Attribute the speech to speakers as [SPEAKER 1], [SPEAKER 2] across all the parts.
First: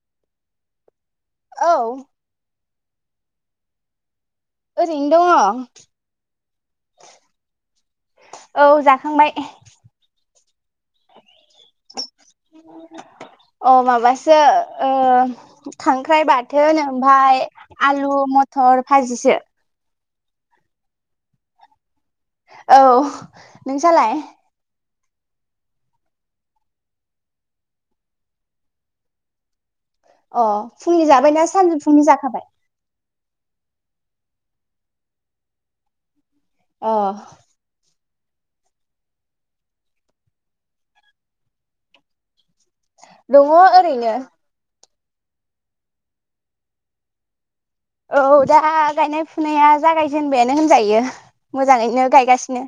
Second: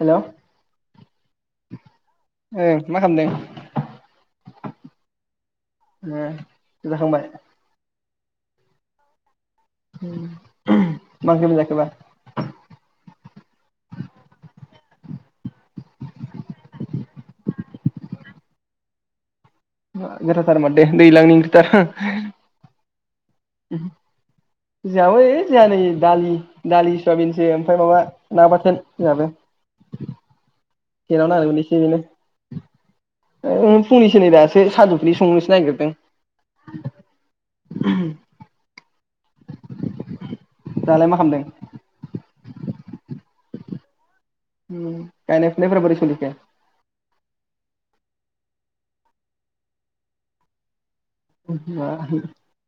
[SPEAKER 1] Hello
[SPEAKER 2] औ
[SPEAKER 1] मा खामदों?
[SPEAKER 2] ओरैनो दङ।
[SPEAKER 1] जाखांबाय
[SPEAKER 2] औ जाखांबाय।
[SPEAKER 1] उम
[SPEAKER 2] अ माबासो ओ खांख्राइ बाथोन ओमफाय आलु मथर भाजिसो
[SPEAKER 1] बा गोथावथार माथो दैलांनि ओंख्रिथार
[SPEAKER 2] औ नों सालाय
[SPEAKER 1] जोहाबो ओइ जोंहा नै दालि दालि सयाबिनसो ओमफ्राय माबा ना बाथोन जोहाबो
[SPEAKER 2] अ फुंनि जाबायना
[SPEAKER 1] बेनो
[SPEAKER 2] सानजुफुनि जाखाबाय
[SPEAKER 1] ओ फुंनिसो नै दासो सानजुफुनि संनोसो नागिरदों
[SPEAKER 2] अ
[SPEAKER 1] दालाय मा खामदों
[SPEAKER 2] दङ ओरैनो
[SPEAKER 1] ओम गायनाय फुनाय फोरा बोरै सोलिखो
[SPEAKER 2] औ दा गायनाय फुनाया जागायजेनबायानो होनजायो
[SPEAKER 1] बा
[SPEAKER 2] मोजाङैनो गायगासिनो।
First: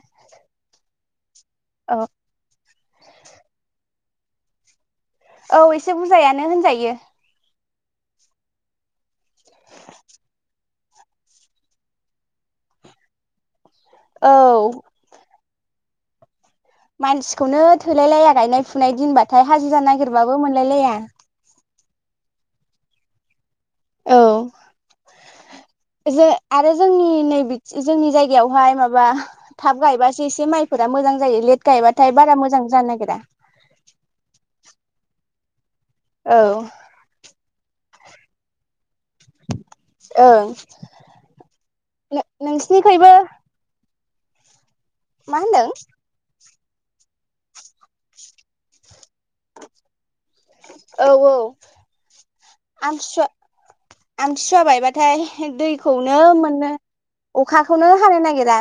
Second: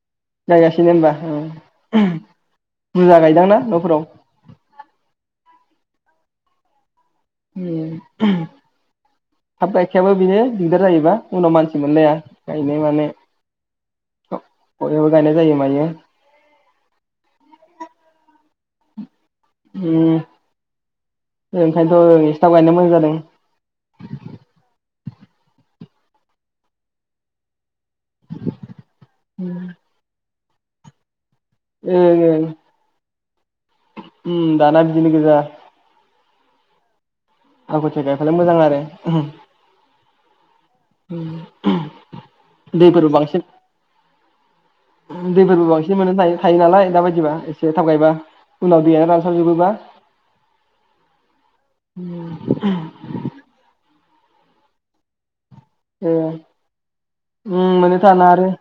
[SPEAKER 1] गायगासिनो होनबा
[SPEAKER 2] औ
[SPEAKER 1] ओ बुरजा गायोदांना न'फोराव
[SPEAKER 2] औ एसे बुरजायानो होनजायो
[SPEAKER 1] उम [unintelligible] थाब गायखायाबो बेनो दिगदार जायोबा उनाव मानसि मोनलाया गायनाय मानाय
[SPEAKER 2] औ
[SPEAKER 1] बयहाबो गायनाय जायो मायो
[SPEAKER 2] मानसिखौनो थोलाय लाया गायनाय फुनाय दिनबाथाय नाथाय हाजिरा
[SPEAKER 1] उम
[SPEAKER 2] नागिरबाबो मोनलाय लाया
[SPEAKER 1] ओंखायनोथ' सिथाव गायनो मोजां जादों
[SPEAKER 2] औ जे आरो जोंनि नैबे जोंनि जायगायावहाय माबा थाब गायबासो माइफोरा मोजां जायो लेट गायबाथाय
[SPEAKER 1] ओं
[SPEAKER 2] बारा
[SPEAKER 1] ओं
[SPEAKER 2] मोजां जानो नागेरा
[SPEAKER 1] जाना बिदिनो गोजा
[SPEAKER 2] औ
[SPEAKER 1] आगथिया गायबालाय मोजां आरो [unintelligible]
[SPEAKER 2] ओं
[SPEAKER 1] दैफोरबो
[SPEAKER 2] नोंसिनिखैबो
[SPEAKER 1] बांसिन [unintelligible]
[SPEAKER 2] मा होनदों
[SPEAKER 1] थायो नालाय दा बायदिबा एसे थाबगायबा उनाव दैयनो रानस्ला थाब जोबोबा
[SPEAKER 2] औ औ आमथिसुवा आमथिसुवा बायबाथाय दैखौनो मोननो
[SPEAKER 1] उम
[SPEAKER 2] अखाखौनो
[SPEAKER 1] मोननो
[SPEAKER 2] हानो
[SPEAKER 1] थाना आरो
[SPEAKER 2] नागिरा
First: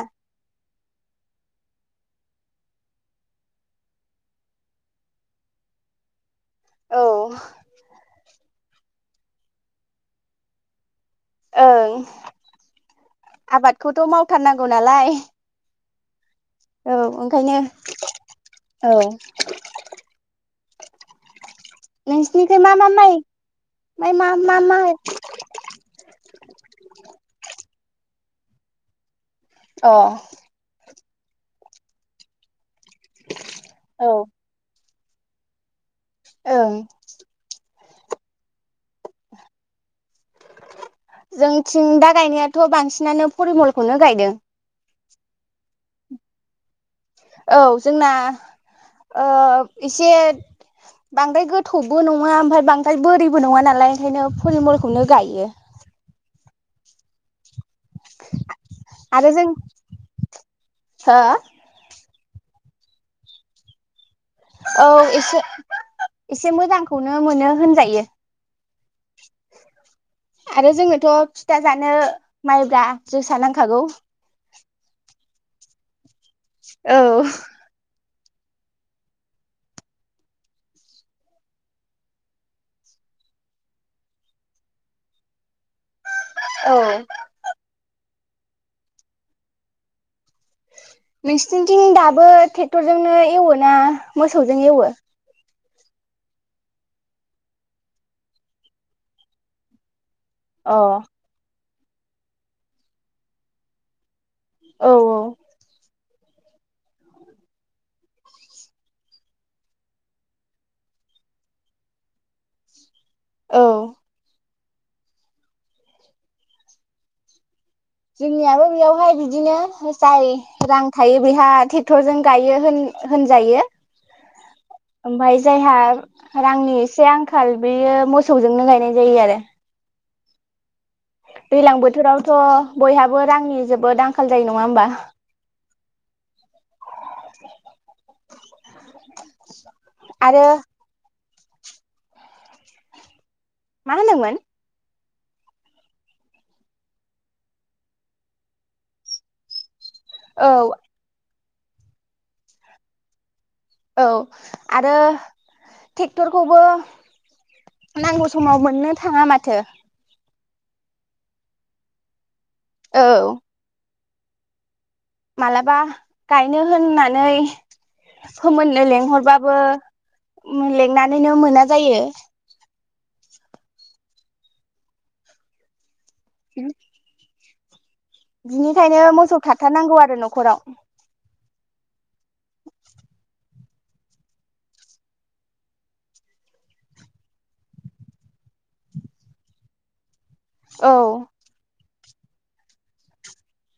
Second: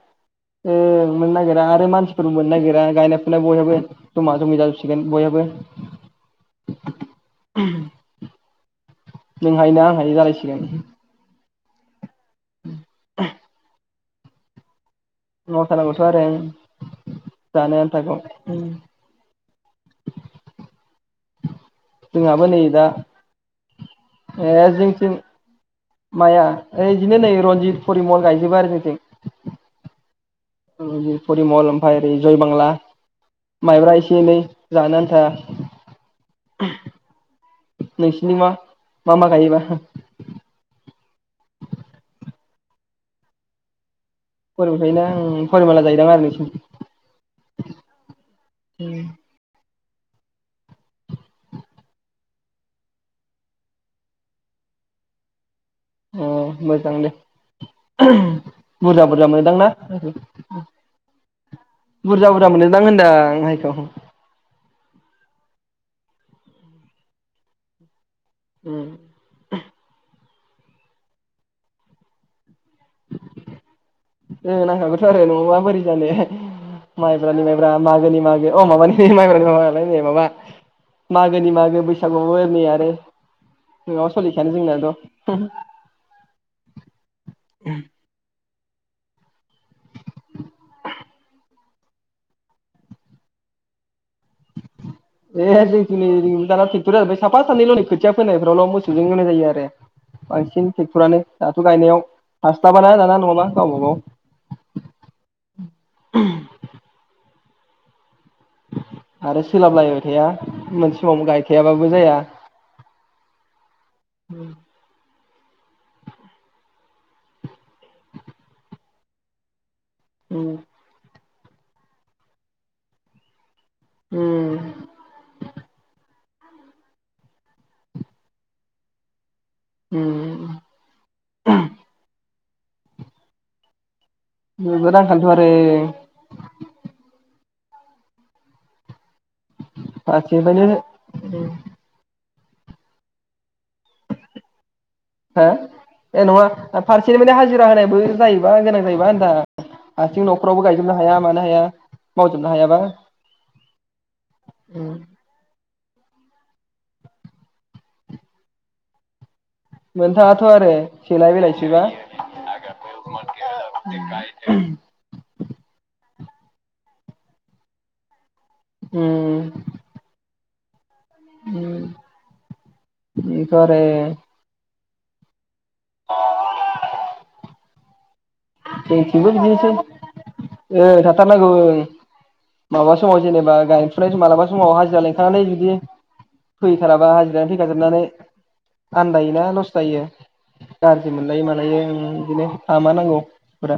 [SPEAKER 1] ओ मोननो नागिरा आरो मानसिफोरबो मोननो नागिरा गायनाय फुनाय बयहाबो जमा जमि जाजोबसिगोन बयहाबो।
[SPEAKER 2] औ।
[SPEAKER 1] नों हायोना आं हायो जालायसिगोन।
[SPEAKER 2] ओं। आबादखौ थ' मावथारनांगौ नालाय
[SPEAKER 1] मावखानांगौथ' आरो ओं।
[SPEAKER 2] औ ओंखायनो औ
[SPEAKER 1] जोंहाबो नै
[SPEAKER 2] नोंसिनिफ्राय मा
[SPEAKER 1] दा
[SPEAKER 2] मा माइ मा मा माइ
[SPEAKER 1] माया ओ बिदिनो नै रनजित, परिमल गायजोबो आरो जोंनिथिं
[SPEAKER 2] अ
[SPEAKER 1] परिमल ओमफाय ओरै जयबांला। माइब्रा
[SPEAKER 2] औ
[SPEAKER 1] एसे एनै जानो आ
[SPEAKER 2] ओं
[SPEAKER 1] था नोंसिनिबा मा मा गायोबा?
[SPEAKER 2] जोंथिं दा गायनायाथ' बांसिनानो फरिमलखौनो गायदों।
[SPEAKER 1] ओंखायनो आं फरिमला जायोदां आरो नोंसिनिथिं
[SPEAKER 2] औ जोंना ओ एसे बांद्राय गोथौबो नङा ओमफाय बांद्राय बोरिबो नङा नालाय ओंखायनो फरमलखौनो गायो।
[SPEAKER 1] ओ मोजां दे। बुरजा बुरजा
[SPEAKER 2] आरो जों
[SPEAKER 1] मोनोदां ना?
[SPEAKER 2] हो
[SPEAKER 1] बुरजा बुरजा मोनोदां होनदां माइखौ।
[SPEAKER 2] औ एसे एसे मोजांखौनो मोनो होनजायो।
[SPEAKER 1] उम।
[SPEAKER 2] आरो जोङोथ' फिथा जानो माइब्रा जोसा नांखागौ।
[SPEAKER 1] ओ नांखागौथ' आरो नङाबा बोरै जानो।
[SPEAKER 2] औ
[SPEAKER 1] माइब्रानि माइब्रा मागोनि मागो अ माबानि माइब्रा मालाय नै माबा मागोनि मागो बैसागुआवबो नै आरो नोंआबा सोलिखायानो जोंनाथ'
[SPEAKER 2] औ। सिनिथिं दाबो टेक्टरजोंनो एवोना मोसौजों एवो?
[SPEAKER 1] ए जिखिनि दाना टेक्टर जाजोबाय साफा सानैल' नै खोथिया फोनायफ्रावल' मोसौजों होनाय जायो आरो। बांसिन
[SPEAKER 2] अ
[SPEAKER 1] टेकटर आनो दा बे गायनायाव हासथाबाना दाना नङाबा गावबागाव
[SPEAKER 2] औ औ।
[SPEAKER 1] [inaudible] आरो सोलाबलायबाय थाया मोनसे समावनो गायखायाबाबो जाया।
[SPEAKER 2] औ
[SPEAKER 1] उम।
[SPEAKER 2] जोंनियाबो बेयावहाय बिदिनो जाय रां थायो बेहा टेक्टरजों गायो होन होनजायो
[SPEAKER 1] उम
[SPEAKER 2] ओमफाय जायहा रांनि एसे आंखाल बेयो मोसौजोंनो गायनाय जायो आरो
[SPEAKER 1] उम
[SPEAKER 2] दैलां बोथोरावथ' बयहाबो रांनि जोबोद आं
[SPEAKER 1] जोबोर आंखालथ आरो
[SPEAKER 2] [inaudible] आरो
[SPEAKER 1] [unintelligible] उम
[SPEAKER 2] मा होनदोंमोन
[SPEAKER 1] हो ए नङा फारसेनिफायनो हाजिरा होनायबो जायोबा गोनां जायोबा होनदां हाथिं
[SPEAKER 2] औ
[SPEAKER 1] न'फ्रावबो गायजोबनो हाया मानो हाया मावजोबनो हायाबा
[SPEAKER 2] औ आरो ट्रेक्टरखौबो नांगौ समाव मोननो थाङा माथो
[SPEAKER 1] मोनथाङाथ' आरो सेलाय बिलाइसोबा
[SPEAKER 2] औ
[SPEAKER 1] [unintelligible]
[SPEAKER 2] मालाबा गायनो होननानै फोमोननो
[SPEAKER 1] उम
[SPEAKER 2] लिंहरबाबो लेंनानै नो मोना जायो
[SPEAKER 1] बेथ' आरो [inaudible]
[SPEAKER 2] [unintelligible] बिनिखायनो
[SPEAKER 1] जोंथिंबो
[SPEAKER 2] मोसौ
[SPEAKER 1] बिदिनोसै
[SPEAKER 2] थाथारनांगौ आरो न'खराव
[SPEAKER 1] ओ थाथारनांगौ ओं माबा समाव जेनेबा गायफुनाय मालाबा समाव हाजिरा लिखांनानै जुदि फैथाराबा हाजिरानि फैखाजोबनानै आनदायोना लस जायो
[SPEAKER 2] औ
[SPEAKER 1] गाज्रि मोनलायो मालायो ओं बिदिनो थामार नांगौ टरा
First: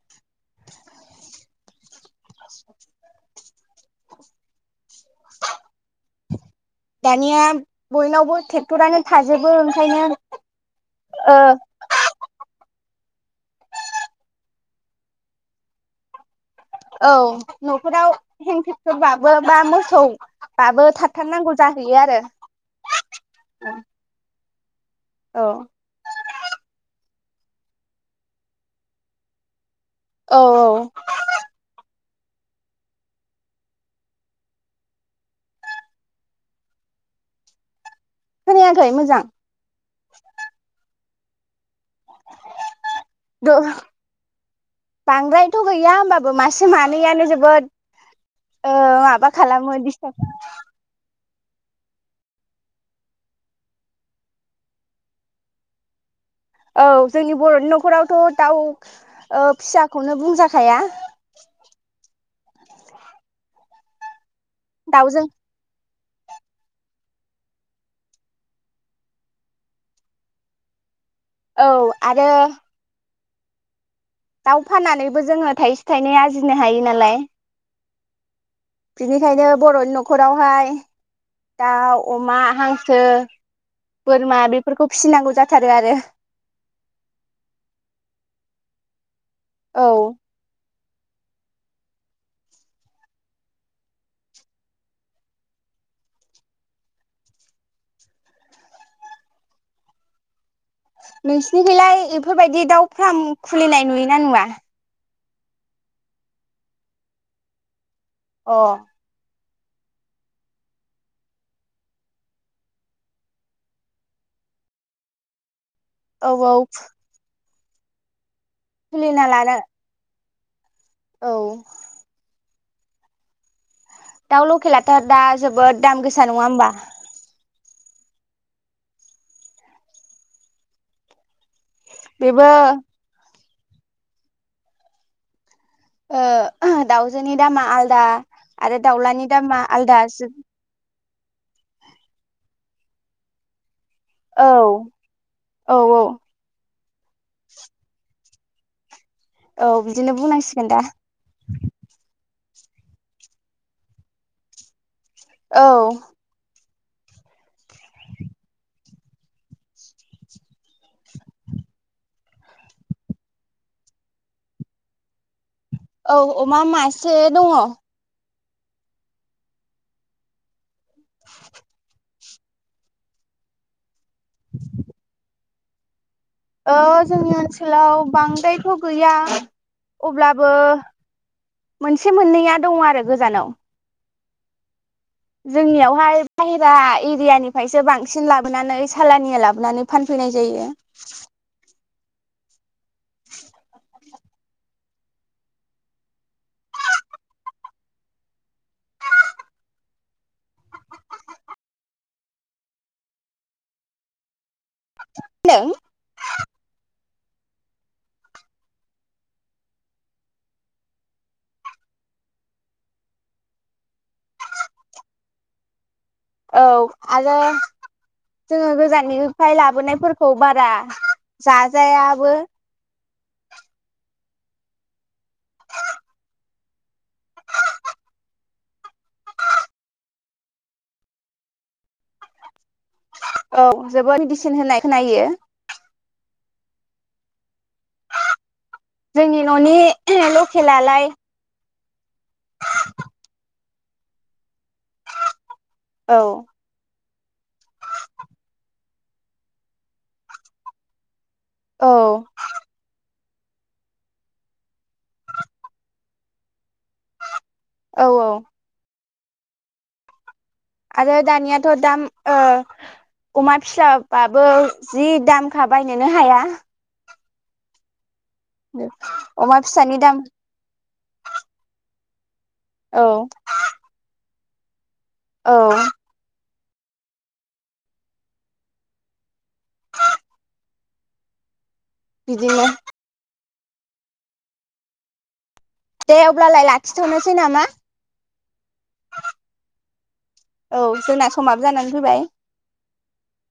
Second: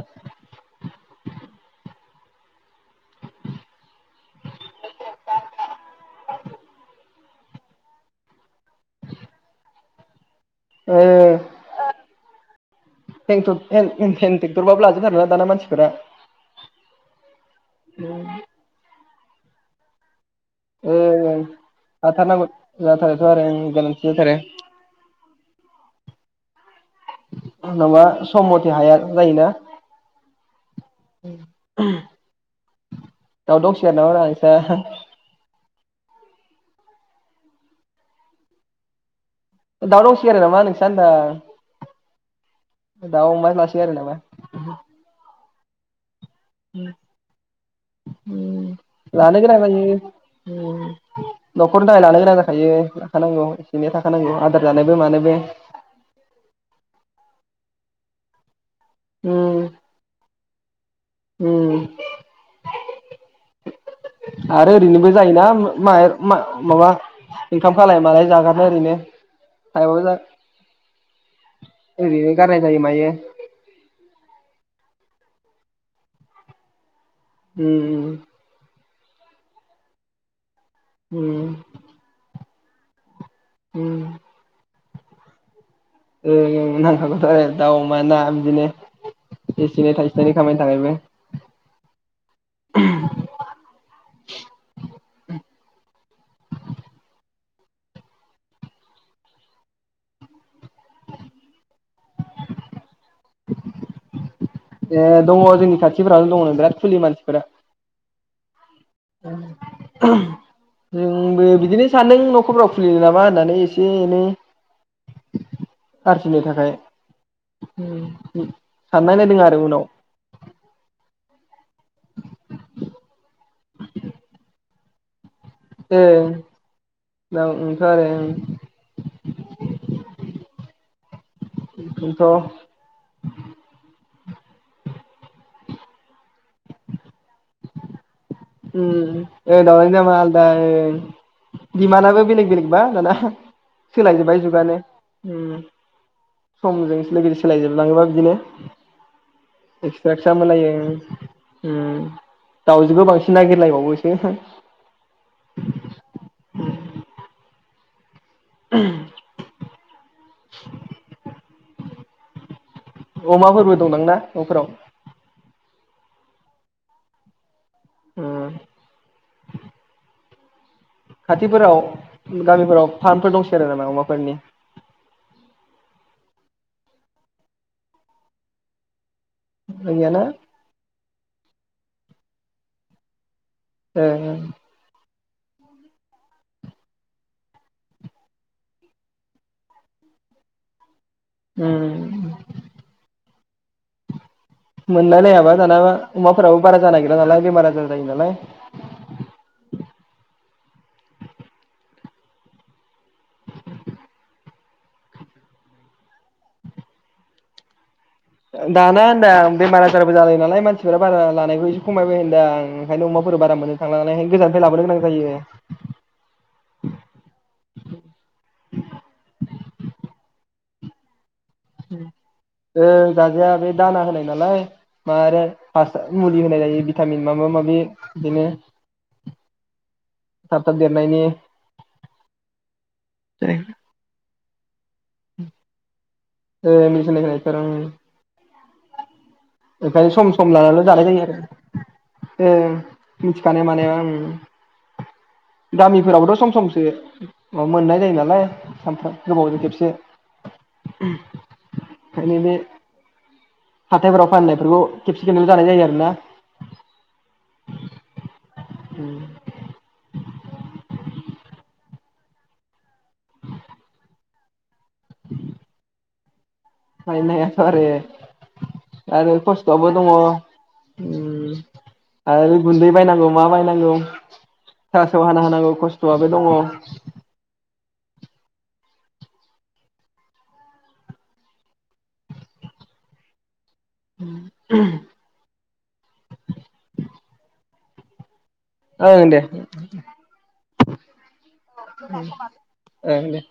[SPEAKER 2] दानिया बयनावबो ट्रेक्टरानो थाजोबो ओंखायनो
[SPEAKER 1] ओ
[SPEAKER 2] औ
[SPEAKER 1] हेन टेक हेन टेक्टरबाबो लाजोबो आरोना दाना मानसिफोरा
[SPEAKER 2] औ न'खराव हेन टेक्टरबा बाबो बा मोसौ बाबो
[SPEAKER 1] ए
[SPEAKER 2] थाथारनांगौ जाहैयो आरो
[SPEAKER 1] जाथार नांगौ जाथारो थ आरो ओं गोनांथि जाथारो
[SPEAKER 2] औ
[SPEAKER 1] माबा सम मथे हाया जायोना
[SPEAKER 2] औ औ
[SPEAKER 1] [unintelligible] दाव दंसोगारोनामा ब्रा नोंसा [unintelligible]
[SPEAKER 2] खोनायाखै मोजां
[SPEAKER 1] दाव दंसोगारोनामा नोंसा होन ओं दाव अमा लासोगारो नामा
[SPEAKER 2] बांद्रायथ' गैया ओमबाबो मासे मानैआनो जोबोद ओ माबा
[SPEAKER 1] लानो गोनां
[SPEAKER 2] खालामो
[SPEAKER 1] जायो
[SPEAKER 2] दिस्टार्ब खा
[SPEAKER 1] उम न'खरनि थाखाय लानो गोनां जाखायो लाखानांगौ एसे एनै थाखानांगौ आदार जानोबो मानोबो
[SPEAKER 2] औ जोंनि बर'नि न'खरावथ' दाउ ओ फियाखौनो बुंजा खाया
[SPEAKER 1] ओम आरो ओरैनोबो
[SPEAKER 2] दाउजों
[SPEAKER 1] जायोना म माबा इनखाम खाल मालाय जागारनो ओरैनो टाइमाबो
[SPEAKER 2] औ आरो
[SPEAKER 1] ओरैनो गारनाय जायो मायो
[SPEAKER 2] दाउ फाननानैबो जोङो थाइसे थाइनै आरजिनो हायो नालाय
[SPEAKER 1] उम
[SPEAKER 2] बिनिखायनो बर'नि न'खरावहाय
[SPEAKER 1] उम
[SPEAKER 2] दाउ अमा हांसो
[SPEAKER 1] उम
[SPEAKER 2] बोरमा फोरखौ फिनांगौ जाथ
[SPEAKER 1] [unintelligible] एसे एनै
[SPEAKER 2] औ
[SPEAKER 1] थायसे थायनै खामायनो थाखायबो
[SPEAKER 2] नोंसिनिखैलाय एफोरबायदि दाउ फार्म खुलिनाय नुयोना नुवा
[SPEAKER 1] ए दङ जोंनि खाथिफोरालो दङ बिराद खुलियो मानसिफोरा
[SPEAKER 2] अ
[SPEAKER 1] जोंबो बिदिनो सान्दों न'खरफोराव खुलियो नामा होननानै एसे एनै
[SPEAKER 2] औ
[SPEAKER 1] आरजिनो
[SPEAKER 2] औ
[SPEAKER 1] थाखाय उम सननाय
[SPEAKER 2] खुलिना
[SPEAKER 1] नायदों
[SPEAKER 2] लानो
[SPEAKER 1] आरो उनाव
[SPEAKER 2] औ दाव लखेलाथ दा जोबोद दाम
[SPEAKER 1] ओ
[SPEAKER 2] गोसा नङा होमबा
[SPEAKER 1] ओंथ' आरो उम
[SPEAKER 2] बेबो
[SPEAKER 1] [unintelligible]
[SPEAKER 2] ओ दाउजोनि दामा आलदा आरो
[SPEAKER 1] उम
[SPEAKER 2] दाउलानि दामा
[SPEAKER 1] ओ दाउलानि दामा आलदा ओं दिमानाबो बेलेग बेलेग बा दाना सोलायजोबबाय
[SPEAKER 2] औ
[SPEAKER 1] जुगानो उम
[SPEAKER 2] औ औ
[SPEAKER 1] समजोंसो लोगोसे सोलायजोबलाङोबा बिदिनो
[SPEAKER 2] औ बिदिनो बुंनांसिगोन दा
[SPEAKER 1] उम [unintelligible] दाउजोखौ बांसिन नागिरलायबावोसो
[SPEAKER 2] औ
[SPEAKER 1] [inaudible]
[SPEAKER 2] [inaudible]
[SPEAKER 1] अमाफोरबो दं दांना न'फोराव
[SPEAKER 2] औ अमा मासे दङ
[SPEAKER 1] खाथिफोराव गामिफोराव फार्मफोर दंसै आरो नामा फोरनि?
[SPEAKER 2] जोंनि ओनसोलाव बांद्रायथ' गैया
[SPEAKER 1] गैयाना
[SPEAKER 2] अब्लाबो मोनसे मोननैया दङ आरो गोजानाव।
[SPEAKER 1] ए
[SPEAKER 2] जोंनियावहाय बाहेरा एरियानिफ्रायसो बांसिन लाबोनानै सालानिया लाबोनानै फानफैनाय जायो।
[SPEAKER 1] उम उम
[SPEAKER 2] [inaudible]
[SPEAKER 1] मोनलायनायाबा दानाबा अमाफोराबो बारा जानायगिरा नालाय बेमार आजार जायो नालाय
[SPEAKER 2] मा होनदों?
[SPEAKER 1] दाना होनदां आं बेमार आजारबो जालायो नालाय मानसिफोरा बारा लानायखौ एसे खमायबाय होनदों आं ओंखायनो अमाफोर बारा मोनो थांला नालाय ओंखायनो गोजाननिफ्राय लाबोनो गोनां जायो।
[SPEAKER 2] औ आरो जोङो गोजाननिफ्राय लाबोनायफोरखौ बारा जाजाया आबो
[SPEAKER 1] ओ जाजाया बे दाना होनाय नालाय म हासार मुलि होनाय जायो भिटामिन माबा माबि बिदिनो थाब थाब देरनायनि
[SPEAKER 2] औ जोबोर मेदि सिन होनाय खोनायो।
[SPEAKER 1] ओ मिदिसिन होनाय खोनायो थर'
[SPEAKER 2] जोंनि न'नि लकेेला लाय
[SPEAKER 1] ए मिथिखानाय माने ओं
[SPEAKER 2] औ
[SPEAKER 1] गामिफोरावबोथ' सम समसो मोननाय जायो नालाय सानफ्राम गोबावजों खेबसे
[SPEAKER 2] औ
[SPEAKER 1] ओंखायनो बे हाथायफोराव फाननायफोरखौ खेबसे खेबनैल' जानाय जायो आरोना।
[SPEAKER 2] औ औ।
[SPEAKER 1] [inaudible]
[SPEAKER 2] आरो दानियाथ' दाम ओ अमा फिसाबाबो जि दामखा बायनोनो हाया।
[SPEAKER 1] बायनोनो हाया थ' आरो आरो
[SPEAKER 2] अमा
[SPEAKER 1] खस्थ'आवबो
[SPEAKER 2] फिसानि
[SPEAKER 1] दङ।
[SPEAKER 2] दाम
[SPEAKER 1] उम आरो गुन्दै
[SPEAKER 2] औ
[SPEAKER 1] बायनांगौ मा बायनांगौ। थास' हाना
[SPEAKER 2] औ
[SPEAKER 1] होनांगौ खस्थ'आबो दङ। [inaudible]
[SPEAKER 2] बिदिनो
[SPEAKER 1] [unintelligible]
[SPEAKER 2] दे अब्लालाय लाखिथ'नोसै नामा?
[SPEAKER 1] ओं दे
[SPEAKER 2] औ जोंना समाबो जानानै फैबाय।
[SPEAKER 1] ओं दे।